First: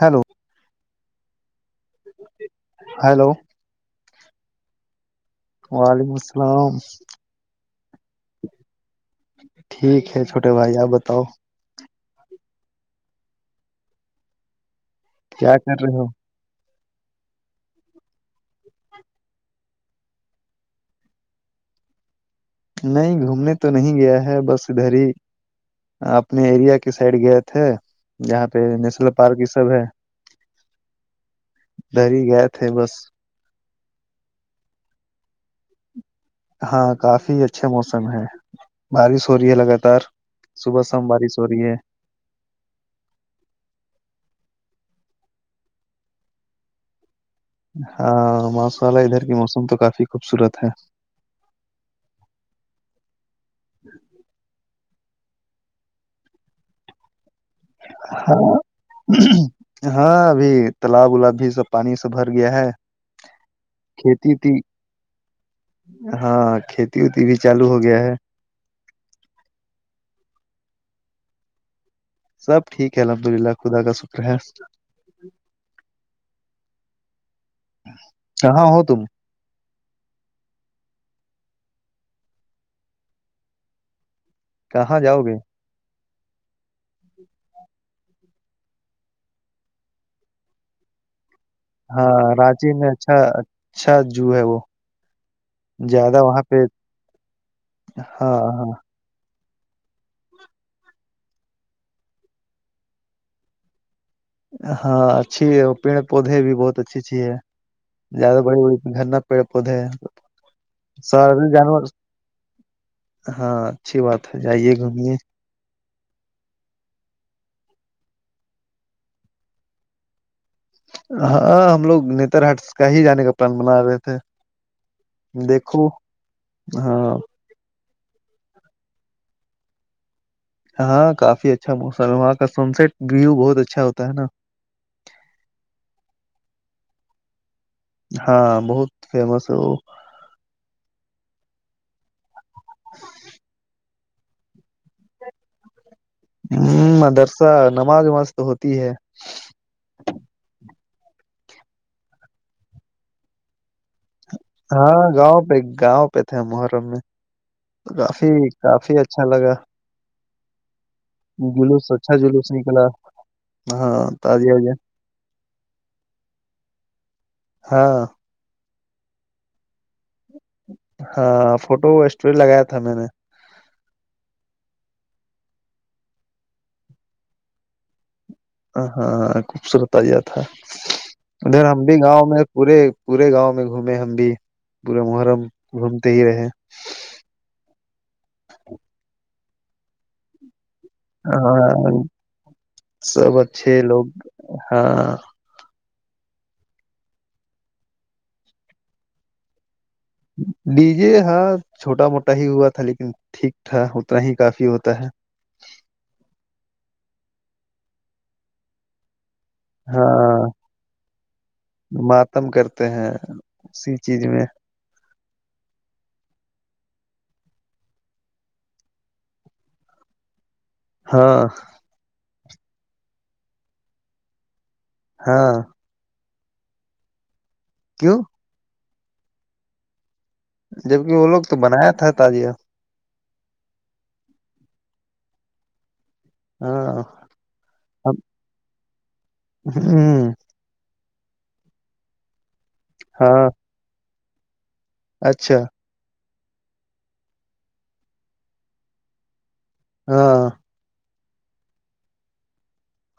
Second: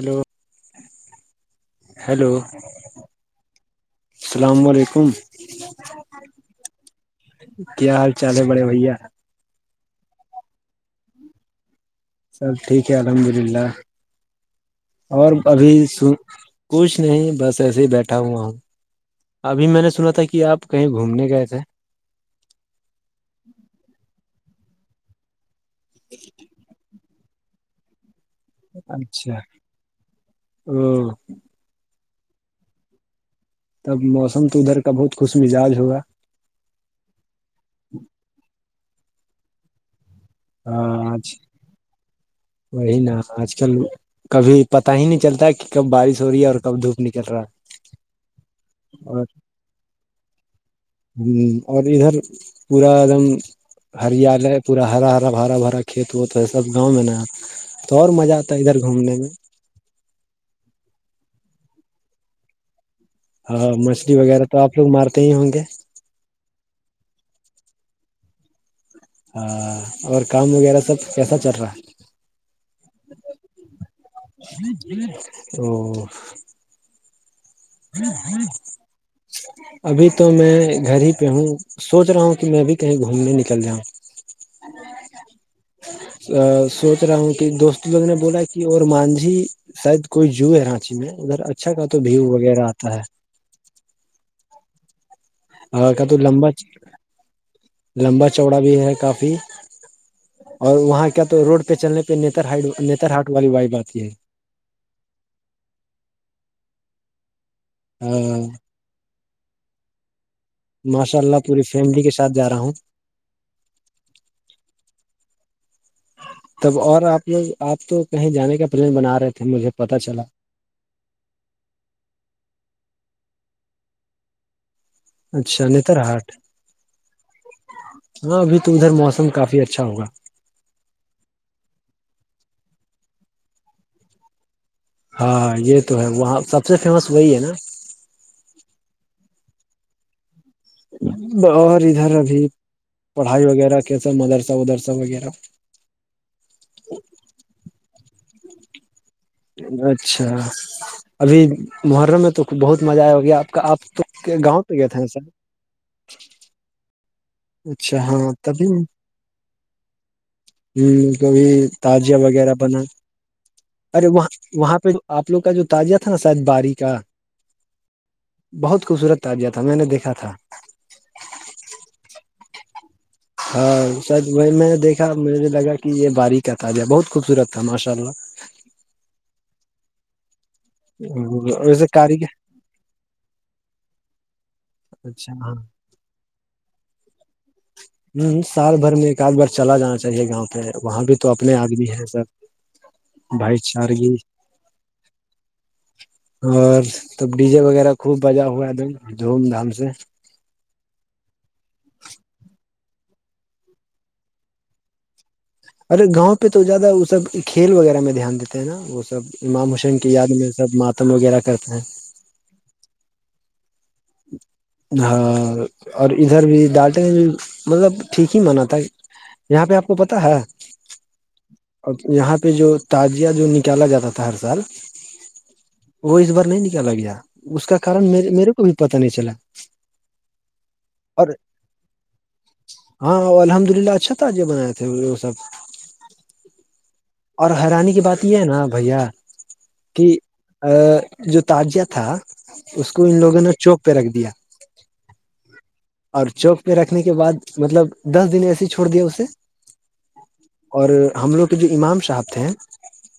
hello hello hello اللام علیکم وعلیکم السلام کیا حال چال ہے بڑے بھیا ٹھیک ہے چھوٹے بھائی آپ بتاؤ سب ٹھیک ہے الحمد للہ اور کیا ابھی کر رہے ہو سو کچھ نہیں بس ایسے ہی بیٹھا ہوں آ ابھی میں نے سنا تھا کہ آپ کہیں گھومنے گئے تھے نہیں گھومنے تو نہیں گیا ہے بس ادھر ہی اپنے ایریا کے سائڈ گئے تھے یہاں پہ نیشنل اچھا پارک یہ سب ہے او دری ہی گئے تھے بس تب موسم تو ادھر کا بہت خوش مزاج ہوا ہاں کافی اچھے موسم ہے بارش ہو رہی ہے لگاتار صبح ہاں شام بارش آج ہو رہی ہے وہی نا آج کل کبھی پتا ہی نہیں چلتا ہے کہ کب بارش ہو رہی ہے اور کب دھوپ نکل رہا ہے ہاں ماسا والا اور ادھر کی موسم تو کافی خوبصورت ہے ہ اور ادھر پورا ایک دم ہریالیے پورا ہرا ہرا برا بھرا کھیت ہوتا ہے سب گاؤں میں نا تو اور مزہ ہاں آتا ہے ادھر گھومنے میں ہاں ابھی تالاب الاب بھی سب پانی سے بھر گیا ہے ہاں مچھلی کھیتی وغیرہ وتی تو آپ لوگ مارتے ہی ہوں گے ہاں کھیتی وتی بھی چالو ہو گیا ہے ہ اور کام وغیرہ سب کیسا چل رہا ہے سب ٹھیک ہے الحمد للہ خدا کا س تو کہاں ہو تم ابھی تو میں گھر ہی پہ ہوں سوچ رہا ہوں کہ میں بھی کہیں گھومنے نکل جاؤں کہاں جاؤ گے ا سوچ رہا ہوں کہ دوست لوگ نے بولا کہ اور مانجھی شاید کوئی جوو ہے رانچی میں ادھر اچھا کا تو ویو وغیرہ چ میں آتا اچھا اچھا جوو ہے وہ ہے کا تو زیادہ وہاں لمبا پہ لمبا ہاں چوڑا ہاں بھی ہے کافی اور وہاں کیا تو روڈ پہ چلنے پہ نیتر ہٹ نیتر ہاٹ والی وائب آتی ہے ہاں اچھی ہے اور پیڑ پودھے بھی بہت اچھی اچھی ہے زیادہ ہے بڑی بڑی گھرنا پیڑ پودے س ماشاء اللہ پوری جانور فیملی کے ساتھ جا رہا ہوں ہاں اچھی بات ہے جائیے گھومے تب اور آپ لوگ آپ تو کہیں جانے کا پلان بنا رہے تھے مجھے پتا چلا ہاں ہم لوگ نتر ہٹ کا ہی جانے کا پلان بنا رہے تھے اچھا دیکھو نتر ہاٹ ہاں ہاں ابھی تو ادھر موسم کافی اچھا ہوگا ہاں کافی اچھا موسم ہے وہاں کا سن سٹ ویو بہت اچھا ہوتا ہے نا ہاں یہ تو ہے وہاں سب سے فیمس وہی ہے نا ہاں بہت فمس ا اور ادھر ابھی پڑھائی وغیرہ کیسا مدرسہ ودرسہ وغیرہ ہ مدرسہ نماز وماز تو ہوتی ہے اچھا ابھی محرم میں تو بہت مزہ آیا ہو گیا آپ کا آپ گاؤں پہ گئے تھے ہاں نا سر گاؤں پہ گاؤں پہ تھے محرم میں تو اچھا ہاں کافی تبھی کافی اچھا لگا ہ کبھی جلوس تجیا اچھا جلوس وغیرہ بنا نکلا ارے ہاں وہاں تازیہ وازیہ وہاں پہ آپ لوگ کا جو تعجیہ تھا نا شاید باری کا ہاں بہت خوبصورت تعجیہ تھا میں نے دیکھا تھا ہاں فوٹو اسٹوری لگایا تھا میں نے ہاں شاید وہ میں دیکھا مجھے لگا کہ یہ باریک کا تھا ج بہت خوبصورت تھا ماشاء اللہ ہاں ہاں خوبصورت آیا تھا اللہ ادھر ہم ویسے بھی کاری گاؤں میں پورے پورے گاؤں میں گھومے ہم بھی پورے اچھا محرم ہاں گھومتے ہی رہے ہوں سال بھر میں ایک آد بار چلا جانا چاہیے گاؤں پہ وہاں بھی تو اپنے آدمی ہاں ہیں سر سب بھائی اچھے لوگ چارگی ہاں اور تب ڈی جے وغیرہ خوب بجا ہوا ہے د دھوم دھام سے ڈی جے ہاں چھوٹا موٹا ہی ہوا تھا لیکن ٹھیک تھا اتنا ہی کافی ہوتا ہے ارے گاؤں پہ تو زیادہ سب کھیل وغیرہ میں دھیان دیتے ہیں نا وہ سب امام حسین کی یاد ہاں میں سب ماتم وغیرہ کرتے ہیں ختم کرتے ہیں اسی چیز میں ہاں اور ادھر بھی ڈالٹے مطلب ٹھیک ہی مانع تھا یہاں پہ آپ کو پتاہ ہے ہاں اور یہاں پہ جو تجیہ جو نکالا جاتا تھا ہر سال ہاں وہ اس بار نہیں نکال گیا اس کا کن کیوں میرے کو بھی پتا نہیں چلا جبک وہ اور لوگ تو بنایا تھا تازیہ ہاں الحمد للہ اچھا تھا یہ بناائے تھے وہ سب ہاں اور حیرانی کی ہ بات یہ ہے نا بھیا کہ جو تجیہ تھا اس کو ان لوگوں ہاں نے چوک پہ رکھ دیا اچھا اور چوک پہ رکھنے کے بعد مطلب دس دن ایسے ہی چھوڑ دیا اسے ہاں اور ہم لوگ کے جو امام صاحب تھے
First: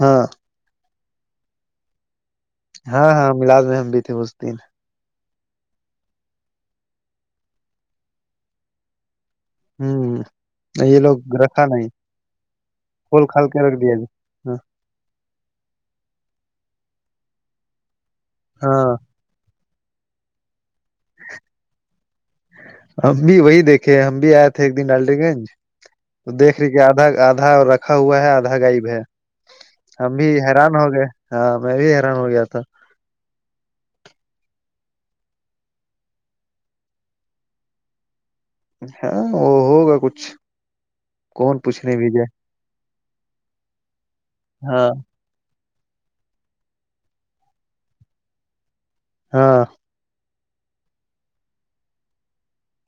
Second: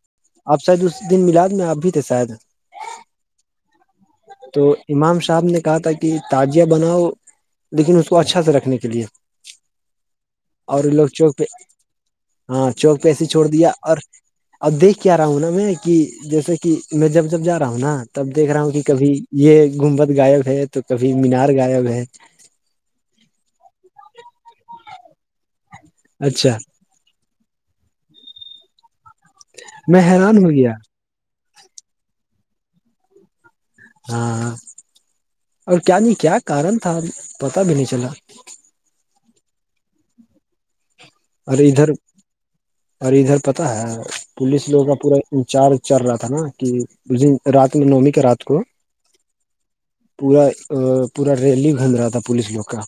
ہاں آپ شاید اسس دن ملاد میں اپ بھی تھے شاید ہاں ہاں ملاد محم بھی تھے اس دن تو امام صاحب نے کہا تھا کہ تعجیہ بناؤ لیکن اس کو اچھا سے رکھنے کے لیے ہ اور ان یہ لوگ چوک پہ رکھا نہیں ہاں چوک پہ ایسے کھول چھوڑ کھال کے دیا رکھ ج اور دیکھ کیا رہا ہوں نا میں کہ جیسے کہ میں جب جب جا رہا ہوں نا تب دیکھ رہا ہوں کہ ہاں کبھی یہ گومبد ائب ہے تو کبھی مینار غائب ہے ہم بھی وہی دیکھے ہم بھی آئے تھے ایک دن ڈالی گنج تو اچھا دیکھ رے آدھا آدھا رکھا ہوا ہے آدھا غائب ہے ہم بھی حیران ہو گئے ہاں میں بھی حیران ہو گیا تھا ہاں اور کیا نہیں کیا کارن تھا پتا بھی نہیں چلا ہاں وہ ہوگا کچھ کون اے ادھر پوچھنے بھی جائے اوررے ادھر پتا ہے پولیس لوگوں ہاں کا پورا چار چار رہا تھا نا کہ اس رات میں نومی کے رات کو ہاں پورا پورا ریلی گھوم رہا تھا پولیس لوگ کا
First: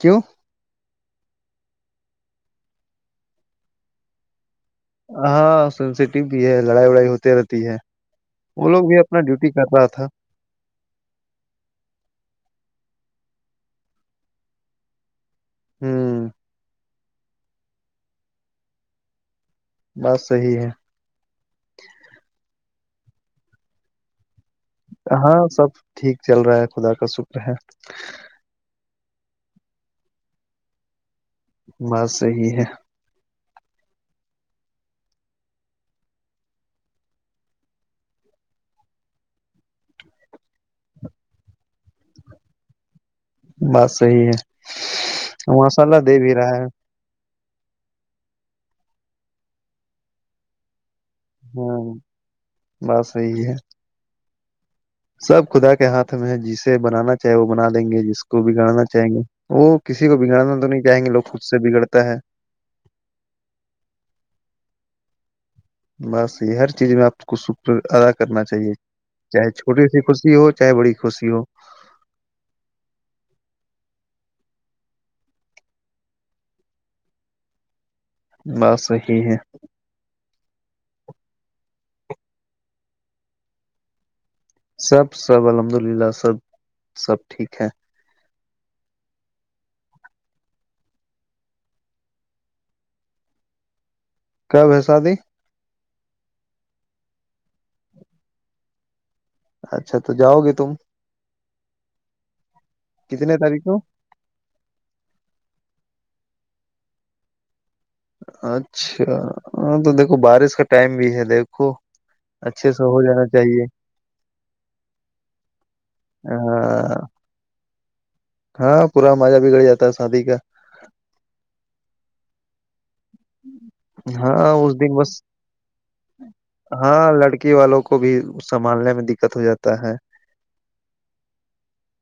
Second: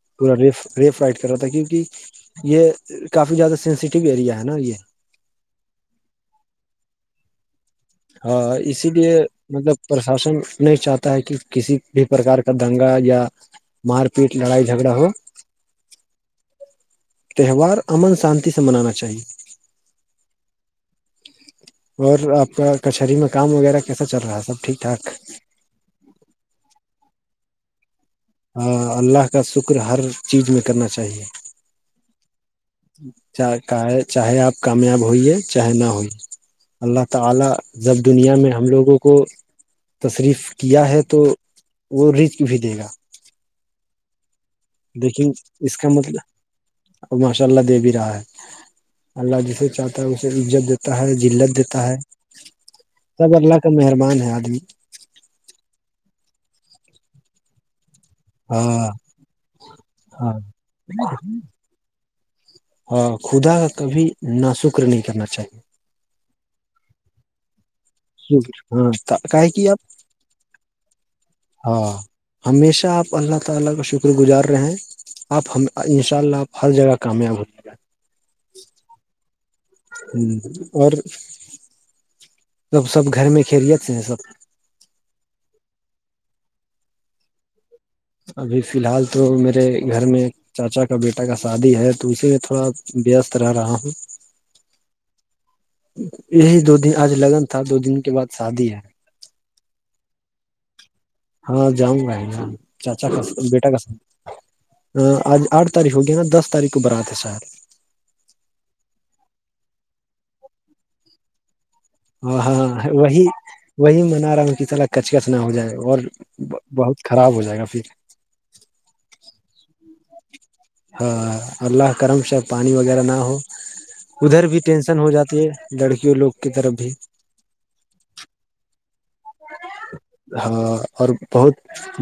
کیوں رف ریف رائٹ کر رہا تھا کیونکہ یہ کافی زیادہ سینسیٹیو ایریا ہے نا یہ ہاں سینسیٹیو بھی ہے لڑائی وڑائی ہوتی رہتی ہے ہاں وہ اسی لوگ بھی لیے اپنا ڈیوٹی کر مطلب رہا تھا پرشاسن نہیں چاہتا ہے کہ کسی بھی پرک کا دنگا یا مار پیٹ لڑائی جھگڑا ہو ہممم تہوار امن شانتی سے منانا چاہیے بس صحیح ہے اور آپ کا کچہری میں کام وغیرہ کیسا چل رہا ہے سب ٹھیک ٹھاک ہاں سب ٹھیک چل رہا ہے خدا کا شکر ہے ہاں اللہ کا شکر ہر چیز میں کرنا چاہیے بس صحی ہے چاہے آپ کامیاب ہوئیے چاہے نہ ہوئی اللہ تعالی جب دنیا میں ہم لوگوں کو تشریف کیا ہے تو وہ رزک بھی دے گا بس صحیح ہے ماشاء اللہ دے بھی رہا ہے ا ماشاء اللہ دے بھی رہا ہے اللہ جسے چاہتا ہے اسے عزت دیتا ہے زلت دیتا ہاں ہے بات سب صحیح ہے اللہ کا مہربان ہے آدمی سب خدا کے ہاتھ میں ہے جسے بنانا چاہے وہ بنا لیں گے جس کو کو بگڑنا ہاں چاہیں گے وہ کسی کو ہاں بگڑاننا تو نہیں چاہیں گے لوگ خود سے بگڑتا ہے ہاں خدا کا کبھی نا شکر نہیں کرنا چاہیے بس یہ ہر چیز میں آپ کو شکر ادا کرنا چاہیے ہاں چاہے کاے کہ آپ چھوٹی سی خسی ہو چاہے بڑی خسی ہو ہاں ہمیشہ اپ اللہ تعالی کا شکر گزار رہے ہیں آپ ہم ان شاء اللہ آپ ہر جگہ کامیاب ہوتے بس صحی ہے اور سب سب گھر میں کھیریت ہیں سب سب سب الحمد للہ سب سب ٹھیک ہے ابھی فی الحال تو میرے گھر میں چاچا کا بیٹا کا شادی ہے تو اسی میں تھوڑا ویست رہ رہا ہوں کب ہے شادی یہی دو دن آج لگن تھا دو دن کے بعد شادی ہے اچھا تو جاؤ گے تم ہاں جؤں گا ہے چاچا کے کتنے تاریخ بیٹا کو کس آج آٹھ تاریخ ہو گیا نا دس تاریخ کو براتے ساید اچھا ہاں تو دیکھو بارش کا ٹائم بھی ہے دیکھو ہاں اچھے سے ہو وہی جانا چاہیے وہی منا رہا ہوں ک طرح کچ کچ نہ ہو جائےا اور بہت ہاں خراب ہو جائے گا پھر ہاں پورا مزہ بھی گڑ جاتا ہے شادی کا ہاں اللہ کرم شے پانی وغیرہ نہ ہو ادھر ہاں بھی اس ٹینشن دن ہو بس جاتی ہے لڑکیوں لوگ کی طرف بھی ہاں لڑکی والوں کو کو بھی سنبھالنے میں دقت ہو جاتا ہے ہاں اور بہت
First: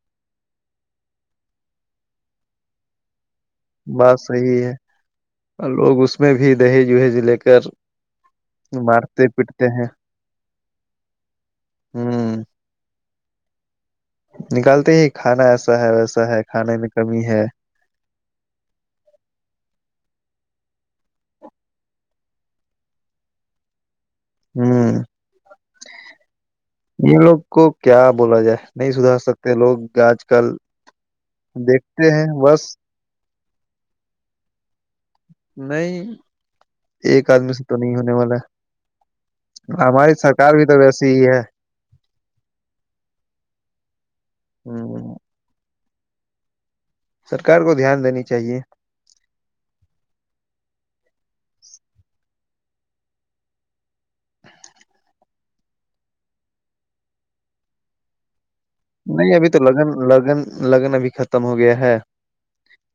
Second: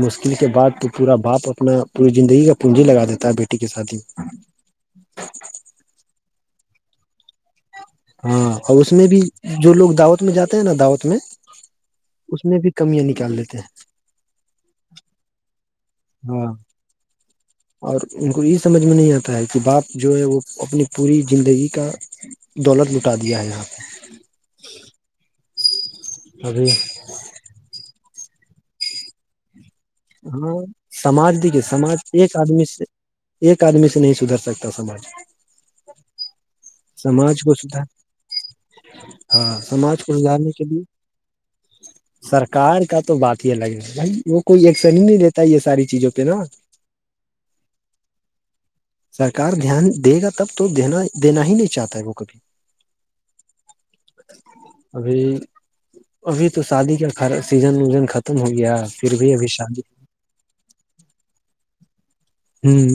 مشکل کے بعد تو پورا باپ اپنا پوری زندگی کا پونجی لگا دیتا ہے بیٹی کے ساتھ ہی بات صحیح ہے لوگ اس میں بھی دہیج وہیج لے کر ہاں اور اس میں بھی مارتے پیٹتے جو ہیں لوگ دعوت میں جاتے ہیں نا دعوت میں ہوں اس میں بھی کمیاں نکال لیتے ہیں نکالتے ہی کھانا ایسا ہے ویسا ہے ہاں کھانے میں کمی ہے اور ان کو یہ سمجھ میں نہیں آتا ہے کہ باپ جو ہے وہ اپنی پوری زندگی کا دولت لٹا دیا ہے یہاں پہ ہوں ابھی ان لوگ کو کیا بولا جائے نہیں سودھار سکتے لوگ آج کل ہاں سماج دیکھیے سماج دیکھتے ہیں ایک بس آدمی سے ایک آدمی سے نہیں سودھر سکتا سماج نہیں ایک سماج آدمی کو سے تو سدار نہیں ہونے والا ہاں ہے سماج کو ہماری سدھارنے سرکار کے بھی تو لیے ویسی ہی ہے سرکار کا تو بات ہی الگ ہے بھائی وہ کوئی ایکسن ہی ہ نہیں دیتے [unintelligible] ساری چیزوں پہ نا سرکار کو دھیان دینی چاہیے سرکار دھیان دے گا تب تو دینا ہی نہیں چاہتا ہے وہ کبھی [inaudible] ابھی ابھی تو شادی کا سیزن وزن ختم ہو گیا پھر بھی نہیں ابھی تو شادی لگن لگن لگن ابھی ختم ہو گیا ہے ہوں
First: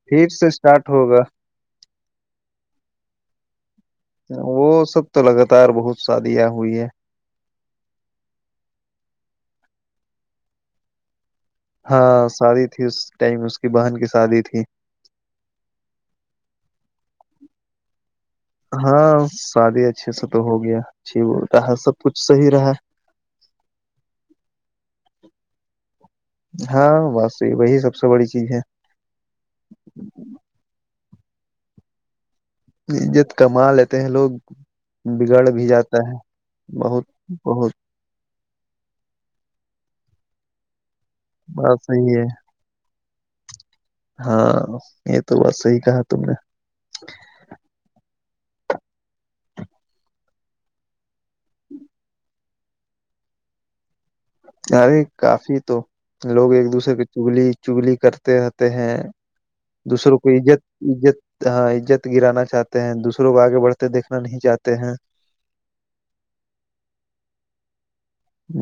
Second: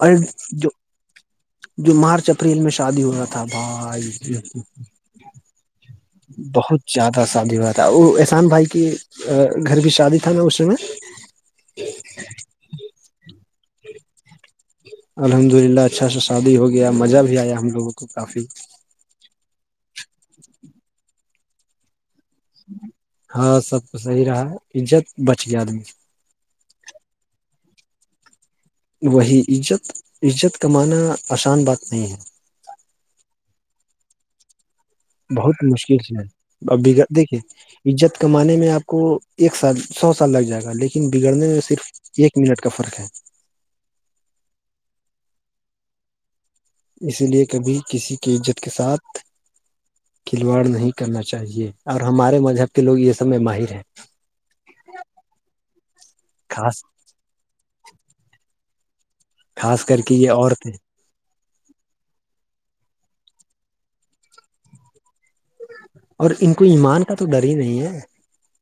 اور پھر سے جو اسٹارٹ ہوگا جو مارچ اپریل میں شادی ہو رہا تھا بھائی وہ سب تو لگاتار بہت شادیاں ہوئی بہت ہے زیادہ شادی ہوا تھا وہ احسان بھائی کی گھر کی شادی تھا نا اس میں ہاں شادی تھی اس ٹائم اس کی بہن کی شادی تھی الحمد للہ اچھا سا شادی ہو گیا مزہ بھی آیا ہم لوگوں کو کافی ہاں شادی اچھے سے تو ہو گیا اچھی بولتا ہر سب کچ صحیح رہ ہاں سب کو صحیح رہا عزت بچ گیا آدمی ہاں بس یہ وہی سب سے بڑی چیز ہے وہی عزت عزت کمانا آسان بات نہیں ہے عزت کما لیتے ہیں لوگ بگڑ بہت بھی جاتا مشکل ہے سے آگے بہت دیکھیے بہت [unintelligible] عزت کمانے میں آپ کو ایک سال سو سال لگ جائے گا لیکن بگڑنے میں بات صرف صحیح ہے ایک منٹ [unintelligible] ہاں یہ تو بات صحیح کہا تم نے اسی لیے کبھی کسی کی عزت کے ساتھ کھلواڑ نہیں کرنا چاہیے اور ہمارے مذہب کے لوگ یہ سب میں ماہر ہیں ارے کافی تو لوگ ایک خاص دوسرے کے چگلی چگلی کرتے رہتے ہیں خاص کر کے دوسروں کو یہ عزت عورتیں عزت ہا عزت گرانا چاہتے ہیں دوسروں کو آگے بڑھتے دیکھنا سودھار چاہتے ہیں اور ان کو ایمان کا تو ڈر ہی نہیں ہے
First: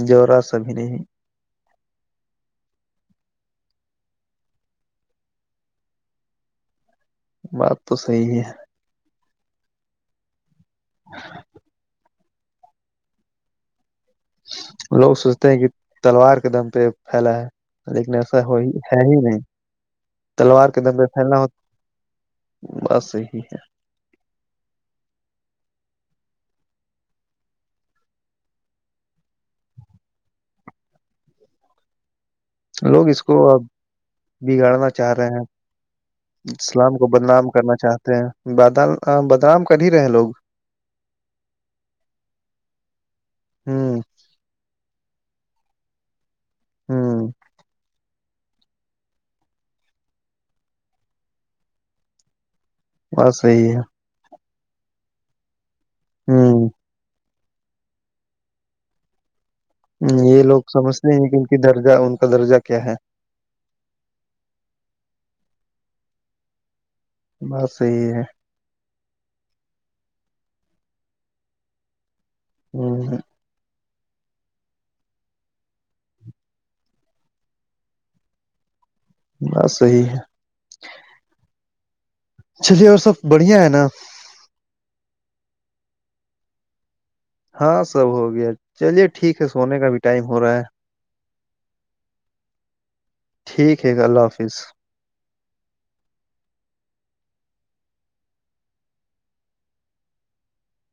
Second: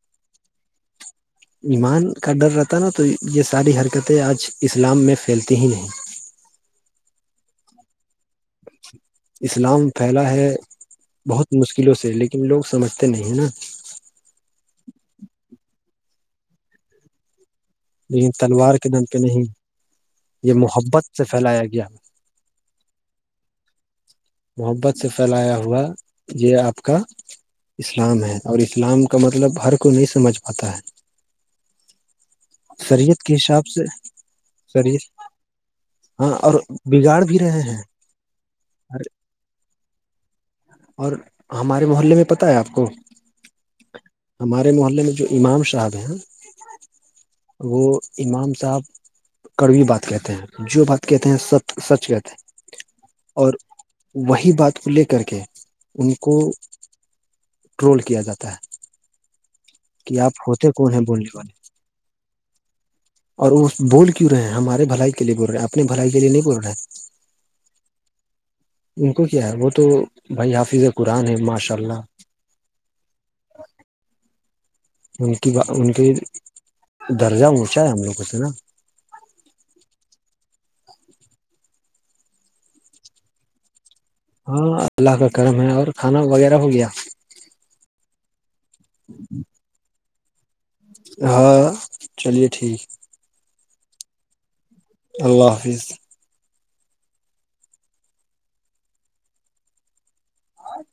جورا سبھی نہیں ایمان کا ڈر رہتا نا تو یہ ساری حرکتیں آج اسلام میں پھیلتی ہی نہیں بات تو صحیح ہے اسلام پھیلا ہے بہت مشکلوں سے لیکن لوگ سمجھتے نہیں ہے نا لوگ سوچتے ہیں کہ تلوار کے دم پہ پھیلا ہے لیکن ایسا ہو ہی تلوار کے ہے دم پہ ہی نہیں یہ تلوار کے دبے محبت سے پھیلنا پھیلایا گیا ہوتے بس یہی ہے محبت سے پھیلایا ہوا یہ آپ کا اسلام ہے اور اسلام کا مطلب ہر کو نہیں سمجھ پاتا ہے لوگ اس شریعت کو کے اب حساب سے بگاڑنا شریعت چاہ رہے ہیں ہاں اور اسلام کو بگاڑ بھی بدنام رہے کرنا ہیں چاہتے ہیں باد بدنام کر ہی رہے ہیں لوگ اور ہمارے محلے میں پتہ ہے آپ کو ہوں ہمارے محلے میں جو امام صاحب ہیں ہوں وہ امام صاحب کڑوی بات کہتے ہیں جو بات کہتے ہیں سچ سچ کہتے ہیں بس اور صحی ہے وہی بات کو لے کر کے ان کو ہوں ٹرول کیا جاتا ہے کہ آپ یہ لوگ ہوتے کون سمجھتے بولنے ہیں کہ ان کی والے درجہ ان کا درجہ کیا ہے اور وہ بول کیوں رہے ہیں ہمارے بھلائی کے لیے بول رہے ہیں اپنے بھلائی کے لیے نہیں بول رہے ہیں بس صحی ہے ان کو کیا ہے وہ تو بھائی حافظ قرآن ہے ماشاء اللہ ہمم ان کی ان کے درجہ اونچا ہے ہم لوگوں سے نا بس صحیح ہے چلیے اور سب بڑھیا ہے نا ہاں اللہ کا کرم ہے اور کھانا وغیرہ ہو گیا ہاں سب ہو گیا چلیے ٹھیک ہے سونے کا بھی ٹائم ہو رہا ہے ہاں چلیے ٹھیک ٹھیک ہے اللہ حافظ اللہ حافظ اور